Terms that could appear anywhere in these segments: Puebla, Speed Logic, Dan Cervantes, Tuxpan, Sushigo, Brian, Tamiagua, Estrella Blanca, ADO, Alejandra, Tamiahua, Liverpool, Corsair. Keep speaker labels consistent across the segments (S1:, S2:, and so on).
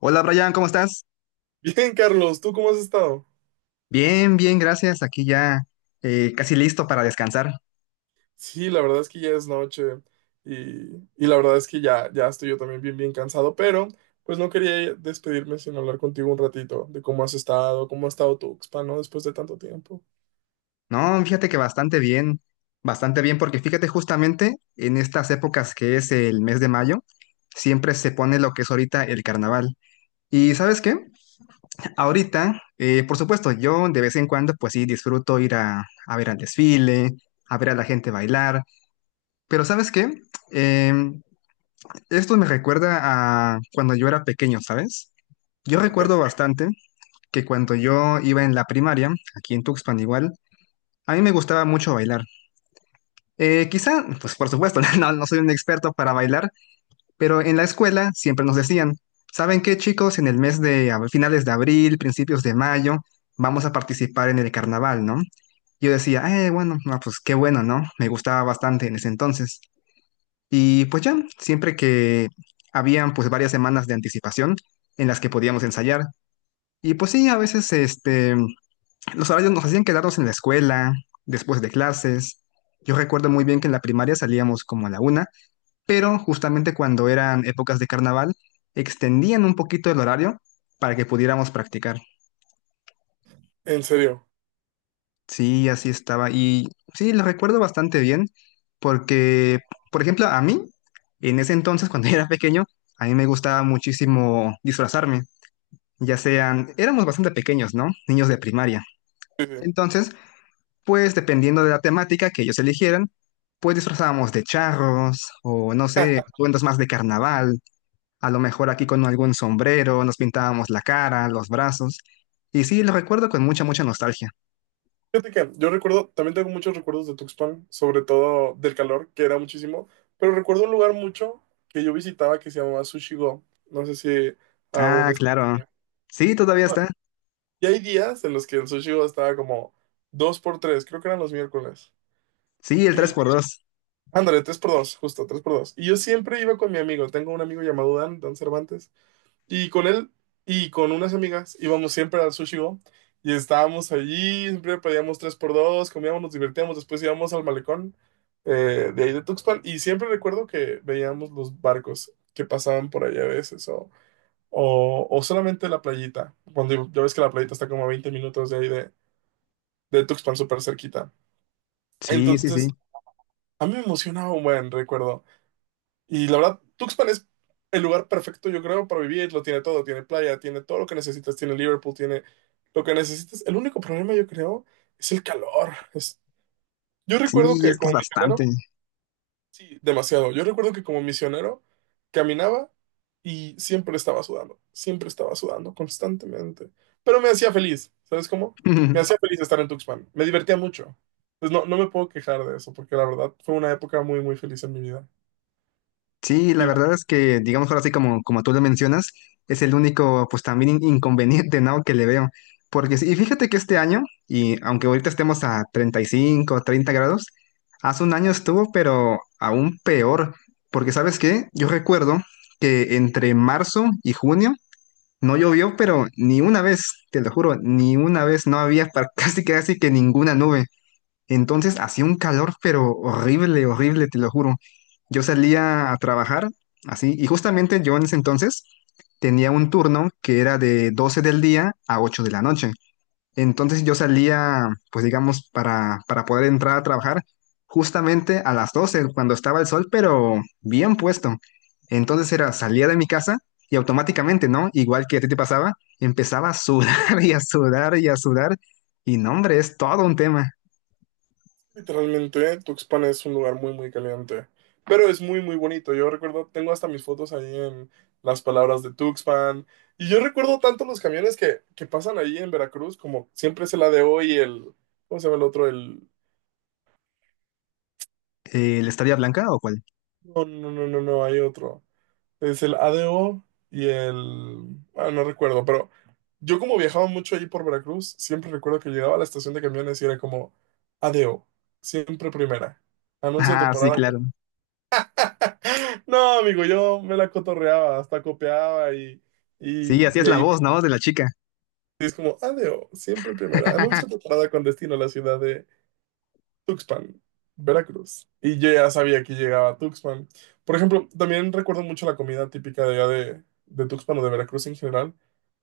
S1: Hola Brian, ¿cómo estás?
S2: Bien, Carlos, ¿tú cómo has estado?
S1: Bien, bien, gracias. Aquí ya casi listo para descansar.
S2: Sí, la verdad es que ya es noche y la verdad es que ya estoy yo también bien, bien cansado, pero pues no quería despedirme sin hablar contigo un ratito de cómo has estado, cómo ha estado tu expa, ¿no? Después de tanto tiempo.
S1: No, fíjate que bastante bien, porque fíjate justamente en estas épocas que es el mes de mayo, siempre se pone lo que es ahorita el carnaval. ¿Y sabes qué? Ahorita, por supuesto, yo de vez en cuando pues sí disfruto ir a ver al desfile, a ver a la gente bailar, pero ¿sabes qué? Em, esto me recuerda a cuando yo era pequeño, ¿sabes?
S2: Sí,
S1: Yo
S2: ¿por qué?
S1: recuerdo bastante que cuando yo iba en la primaria, aquí en Tuxpan igual, a mí me gustaba mucho bailar. Quizá, pues por supuesto, no, no soy un experto para bailar, pero en la escuela siempre nos decían, ¿saben qué, chicos? En el mes de finales de abril, principios de mayo, vamos a participar en el carnaval, ¿no? Yo decía, bueno, no, pues qué bueno, ¿no? Me gustaba bastante en ese entonces. Y pues ya, siempre que habían pues varias semanas de anticipación en las que podíamos ensayar. Y pues sí, a veces los horarios nos hacían quedarnos en la escuela, después de clases. Yo recuerdo muy bien que en la primaria salíamos como a la 1, pero justamente cuando eran épocas de carnaval, extendían un poquito el horario para que pudiéramos practicar.
S2: En serio.
S1: Sí, así estaba. Y sí, lo recuerdo bastante bien, porque, por ejemplo, a mí, en ese entonces, cuando era pequeño, a mí me gustaba muchísimo disfrazarme, ya sean, éramos bastante pequeños, ¿no? Niños de primaria.
S2: Sí, sí.
S1: Entonces, pues dependiendo de la temática que ellos eligieran, pues disfrazábamos de charros o no sé,
S2: Ah,
S1: atuendos más de carnaval, a lo mejor aquí con algún sombrero, nos pintábamos la cara, los brazos. Y sí, lo recuerdo con mucha, mucha nostalgia.
S2: fíjate que yo recuerdo, también tengo muchos recuerdos de Tuxpan, sobre todo del calor, que era muchísimo, pero recuerdo un lugar mucho que yo visitaba que se llamaba Sushigo. No sé si aún
S1: Ah,
S2: está
S1: claro.
S2: allá.
S1: Sí,
S2: No,
S1: todavía está.
S2: y hay días en los que el sushi estaba como 2 por tres, creo que eran los miércoles.
S1: Sí, el
S2: Y
S1: tres por dos.
S2: ándale, 3 por dos, justo, 3 por dos. Y yo siempre iba con mi amigo, tengo un amigo llamado Dan, Dan Cervantes, y con él y con unas amigas íbamos siempre al Sushi Go, y estábamos allí, siempre pedíamos 3 por dos, comíamos, nos divertíamos, después íbamos al malecón de ahí de Tuxpan y siempre recuerdo que veíamos los barcos que pasaban por allá a veces o, o solamente la playita, cuando ya ves que la playita está como a 20 minutos de ahí de Tuxpan súper cerquita.
S1: Sí, sí,
S2: Entonces,
S1: sí.
S2: a mí me emocionaba un buen recuerdo. Y la verdad, Tuxpan es el lugar perfecto, yo creo, para vivir. Lo tiene todo. Tiene playa, tiene todo lo que necesitas. Tiene Liverpool, tiene lo que necesitas. El único problema, yo creo, es el calor. Es- Yo recuerdo
S1: Sí,
S2: que
S1: es que
S2: como
S1: es
S2: misionero.
S1: bastante.
S2: Sí, demasiado. Yo recuerdo que como misionero caminaba y siempre estaba sudando constantemente, pero me hacía feliz, ¿sabes cómo? Me hacía feliz estar en Tuxpan, me divertía mucho. Pues no, no me puedo quejar de eso, porque la verdad fue una época muy, muy feliz en mi vida.
S1: Sí, la verdad es que, digamos ahora sí como, tú lo mencionas, es el único, pues también inconveniente, ¿no? que le veo. Porque, sí, y fíjate que este año, y aunque ahorita estemos a 35, 30 grados, hace un año estuvo, pero aún peor. Porque, ¿sabes qué? Yo recuerdo que entre marzo y junio no llovió, pero ni una vez, te lo juro, ni una vez no había casi casi que ninguna nube. Entonces hacía un calor, pero horrible, horrible, te lo juro. Yo salía a trabajar así, y justamente yo en ese entonces tenía un turno que era de 12 del día a 8 de la noche. Entonces yo salía, pues digamos, para poder entrar a trabajar justamente a las 12, cuando estaba el sol, pero bien puesto. Entonces era, salía de mi casa y automáticamente, ¿no? Igual que a ti te pasaba, empezaba a sudar y a sudar y a sudar. Y no, hombre, es todo un tema.
S2: Literalmente, Tuxpan es un lugar muy, muy caliente, pero es muy, muy bonito. Yo recuerdo, tengo hasta mis fotos ahí en las palabras de Tuxpan, y yo recuerdo tanto los camiones que pasan ahí en Veracruz, como siempre es el ADO y el, ¿cómo se llama el otro? El,
S1: ¿La Estrella Blanca o cuál?
S2: no, no, no, no, no, hay otro. Es el ADO y el, no recuerdo, pero yo como viajaba mucho ahí por Veracruz, siempre recuerdo que llegaba a la estación de camiones y era como ADO, siempre primera, anuncia tu
S1: Ah, sí,
S2: parada.
S1: claro.
S2: No, amigo, yo me la cotorreaba, hasta copiaba y,
S1: Sí,
S2: y,
S1: así
S2: y
S1: es la
S2: ahí
S1: voz, ¿no? De la chica.
S2: es como, adeo, siempre primera. Anuncio de parada con destino a la ciudad de Tuxpan, Veracruz. Y yo ya sabía que llegaba a Tuxpan. Por ejemplo, también recuerdo mucho la comida típica de allá de Tuxpan o de Veracruz en general.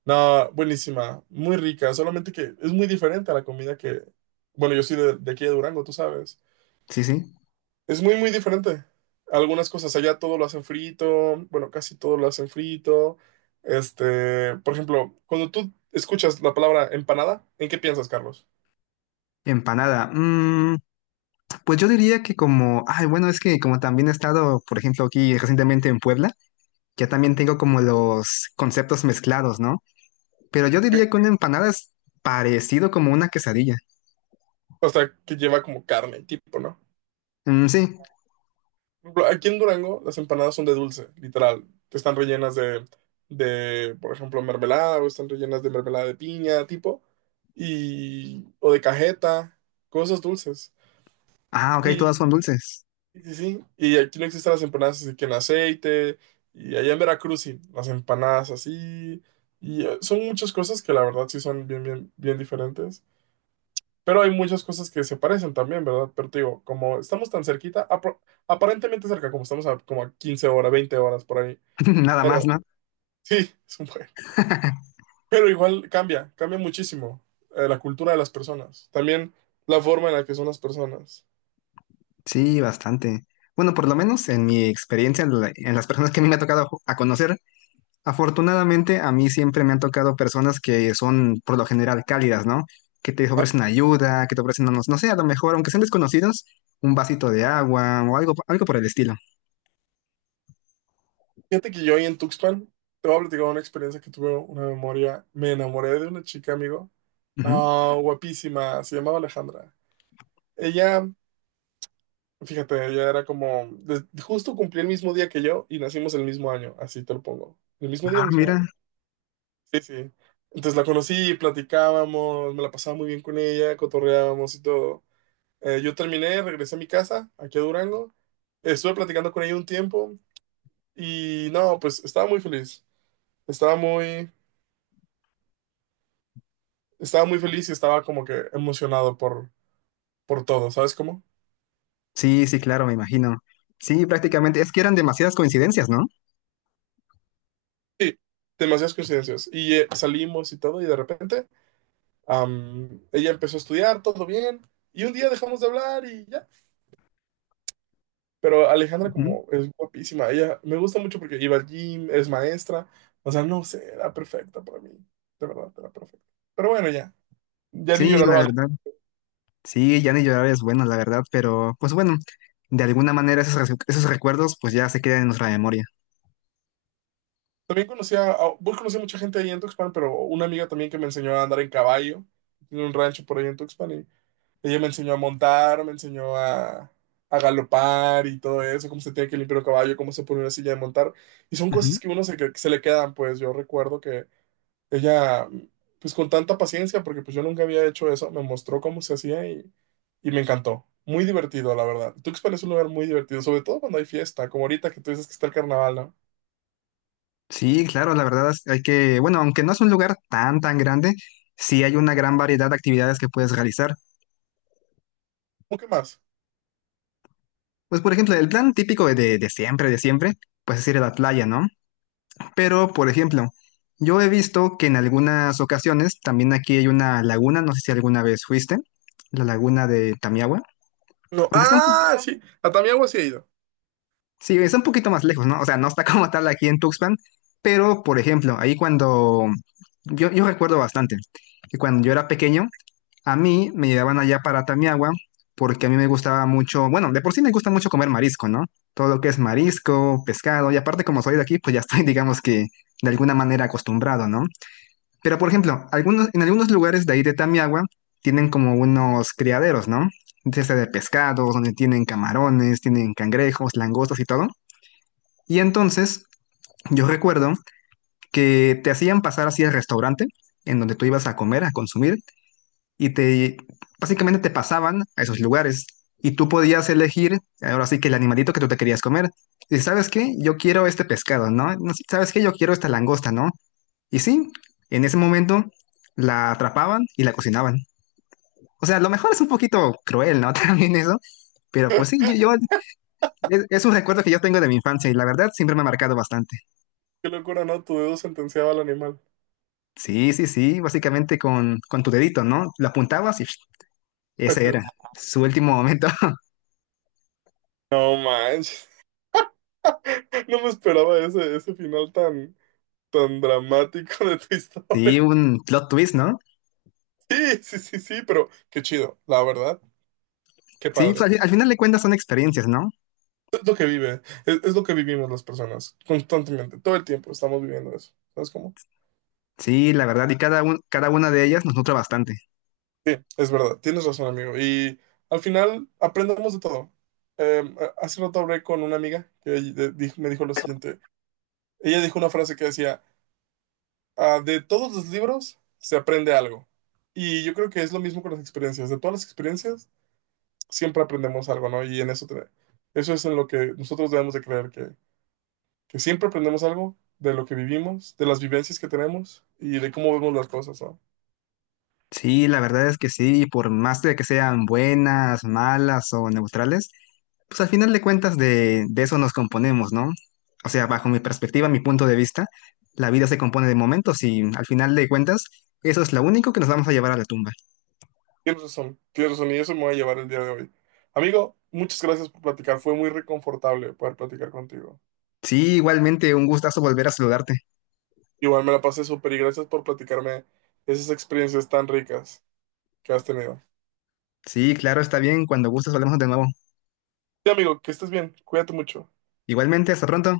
S2: No, buenísima, muy rica, solamente que es muy diferente a la comida que, bueno, yo soy de aquí de Durango, tú sabes.
S1: Sí, sí.
S2: Es muy, muy diferente. Algunas cosas allá todo lo hacen frito, bueno, casi todo lo hacen frito. Este, por ejemplo, cuando tú escuchas la palabra empanada, ¿en qué piensas, Carlos?
S1: Empanada. Pues yo diría que como, ay, bueno, es que como también he estado, por ejemplo, aquí recientemente en Puebla, ya también tengo como los conceptos mezclados, ¿no? Pero yo
S2: ¿Qué?
S1: diría que una empanada es parecido como una quesadilla.
S2: O sea, que lleva como carne, tipo, ¿no?
S1: Mm, sí.
S2: Por ejemplo, aquí en Durango las empanadas son de dulce, literal. Están rellenas de, por ejemplo, mermelada o están rellenas de mermelada de piña, tipo, y, o de cajeta, cosas dulces.
S1: Ah,
S2: y
S1: ok, todas son dulces.
S2: Sí, sí, sí. Y aquí no existen las empanadas así que en aceite. Y allá en Veracruz sí, las empanadas así. Y son muchas cosas que la verdad sí son bien, bien, bien diferentes. Pero hay muchas cosas que se parecen también, ¿verdad? Pero te digo, como estamos tan cerquita, aparentemente cerca, como estamos a como a 15 horas, 20 horas por ahí.
S1: Nada más,
S2: Pero
S1: ¿no?
S2: sí, es un buen. Pero igual cambia, cambia muchísimo la cultura de las personas. También la forma en la que son las personas.
S1: Sí, bastante. Bueno, por lo menos en mi experiencia, en las personas que a mí me ha tocado a conocer, afortunadamente, a mí siempre me han tocado personas que son por lo general cálidas, ¿no? Que te ofrecen ayuda, que te ofrecen, no, no sé, a lo mejor, aunque sean desconocidos, un vasito de agua o algo, algo por el estilo.
S2: Fíjate que yo ahí en Tuxpan, te voy a platicar una experiencia que tuve, una memoria. Me enamoré de una chica, amigo.
S1: Ujú.
S2: No, guapísima, se llamaba Alejandra. Ella, fíjate, ella era como, justo cumplí el mismo día que yo y nacimos el mismo año, así te lo pongo. El mismo día,
S1: Ah,
S2: mismo
S1: mira.
S2: año. Sí, sí. Entonces la conocí, platicábamos, me la pasaba muy bien con ella, cotorreábamos y todo. Yo terminé, regresé a mi casa, aquí a Durango. Estuve platicando con ella un tiempo y no, pues estaba muy feliz. Estaba muy, estaba muy feliz y estaba como que emocionado por todo, ¿sabes cómo?
S1: Sí, sí, claro, me imagino. Sí, prácticamente. Es que eran demasiadas coincidencias, ¿no?
S2: Sí, demasiadas coincidencias. Y salimos y todo, y de repente ella empezó a estudiar, todo bien, y un día dejamos de hablar y ya. Pero Alejandra
S1: Ujú.
S2: como es guapísima, ella me gusta mucho porque iba al gym, es maestra, o sea, no sé, era perfecta para mí, de verdad, era perfecta. Pero bueno, ya, ya ni
S1: Sí,
S2: llorar
S1: la
S2: vale.
S1: verdad. Sí, ya ni llorar es bueno, la verdad, pero pues bueno, de alguna manera esos recuerdos pues ya se quedan en nuestra memoria.
S2: También conocía, a, vos conocí a mucha gente ahí en Tuxpan, pero una amiga también que me enseñó a andar en caballo, en un rancho por ahí en Tuxpan, y ella me enseñó a montar, me enseñó a galopar y todo eso, cómo se tiene que limpiar un caballo, cómo se pone una silla de montar. Y son cosas que uno se, que se le quedan, pues yo recuerdo que ella, pues con tanta paciencia, porque pues yo nunca había hecho eso, me mostró cómo se hacía y me encantó. Muy divertido, la verdad. Tuxpan es un lugar muy divertido, sobre todo cuando hay fiesta, como ahorita que tú dices que está el carnaval, ¿no?
S1: Sí, claro, la verdad hay que, bueno, aunque no es un lugar tan, tan grande, sí hay una gran variedad de actividades que puedes realizar.
S2: ¿O qué más?
S1: Pues, por ejemplo, el plan típico de, siempre, de siempre, pues es ir a la playa, ¿no? Pero, por ejemplo, yo he visto que en algunas ocasiones, también aquí hay una laguna, no sé si alguna vez fuiste, la laguna de Tamiahua,
S2: No,
S1: aunque está
S2: ah, sí, a Tamiagua sí he ido.
S1: sí, está un poquito más lejos, ¿no? O sea, no está como tal aquí en Tuxpan, pero, por ejemplo, ahí cuando, yo recuerdo bastante que cuando yo era pequeño, a mí me llevaban allá para Tamiagua, porque a mí me gustaba mucho, bueno, de por sí me gusta mucho comer marisco, ¿no? Todo lo que es marisco, pescado, y aparte como soy de aquí, pues ya estoy, digamos que, de alguna manera acostumbrado, ¿no? Pero por ejemplo, algunos, en algunos lugares de ahí de Tamiagua tienen como unos criaderos, ¿no? Desde de pescados, donde tienen camarones, tienen cangrejos, langostas y todo. Y entonces yo recuerdo que te hacían pasar así al restaurante en donde tú ibas a comer, a consumir, y te básicamente te pasaban a esos lugares y tú podías elegir, ahora sí que el animalito que tú te querías comer. Y sabes qué, yo quiero este pescado, ¿no? No, ¿sabes qué? Yo quiero esta langosta, ¿no? Y sí, en ese momento la atrapaban y la cocinaban. O sea, a lo mejor es un poquito cruel, ¿no? También eso, pero pues sí, es un recuerdo que yo tengo de mi infancia y la verdad siempre me ha marcado bastante.
S2: Qué locura, ¿no? Tu dedo sentenciaba al animal.
S1: Sí, sí, sí, básicamente con tu dedito, ¿no? Lo apuntabas y ese era su último momento.
S2: No manches. No me esperaba ese, ese final tan, tan dramático de tu
S1: Sí,
S2: historia.
S1: un plot twist, ¿no?
S2: Sí, sí, sí, sí, pero qué chido, la verdad. Qué
S1: Sí, pues,
S2: padre.
S1: al final de cuentas son experiencias, ¿no?
S2: Es lo que vive, es lo que vivimos las personas constantemente, todo el tiempo estamos viviendo eso. ¿Sabes cómo?
S1: Sí, la verdad, y cada una de ellas nos nutre bastante.
S2: Sí, es verdad, tienes razón, amigo. Y al final aprendemos de todo. Hace rato hablé con una amiga que me dijo lo siguiente. Ella dijo una frase que decía, "Ah, de todos los libros se aprende algo. Y yo creo que es lo mismo con las experiencias. De todas las experiencias siempre aprendemos algo, ¿no? Y en eso, eso es en lo que nosotros debemos de creer, que siempre aprendemos algo de lo que vivimos, de las vivencias que tenemos y de cómo vemos las cosas, ¿no?
S1: Sí, la verdad es que sí, por más de que sean buenas, malas o neutrales, pues al final de cuentas de, eso nos componemos, ¿no? O sea, bajo mi perspectiva, mi punto de vista, la vida se compone de momentos y al final de cuentas, eso es lo único que nos vamos a llevar a la tumba.
S2: Tienes razón, y eso me va a llevar el día de hoy. Amigo, muchas gracias por platicar, fue muy reconfortable poder platicar contigo.
S1: Sí, igualmente, un gustazo volver a saludarte.
S2: Igual me la pasé súper y gracias por platicarme esas experiencias tan ricas que has tenido.
S1: Sí, claro, está bien, cuando gustes hablamos de nuevo.
S2: Sí, amigo, que estés bien, cuídate mucho.
S1: Igualmente, hasta pronto.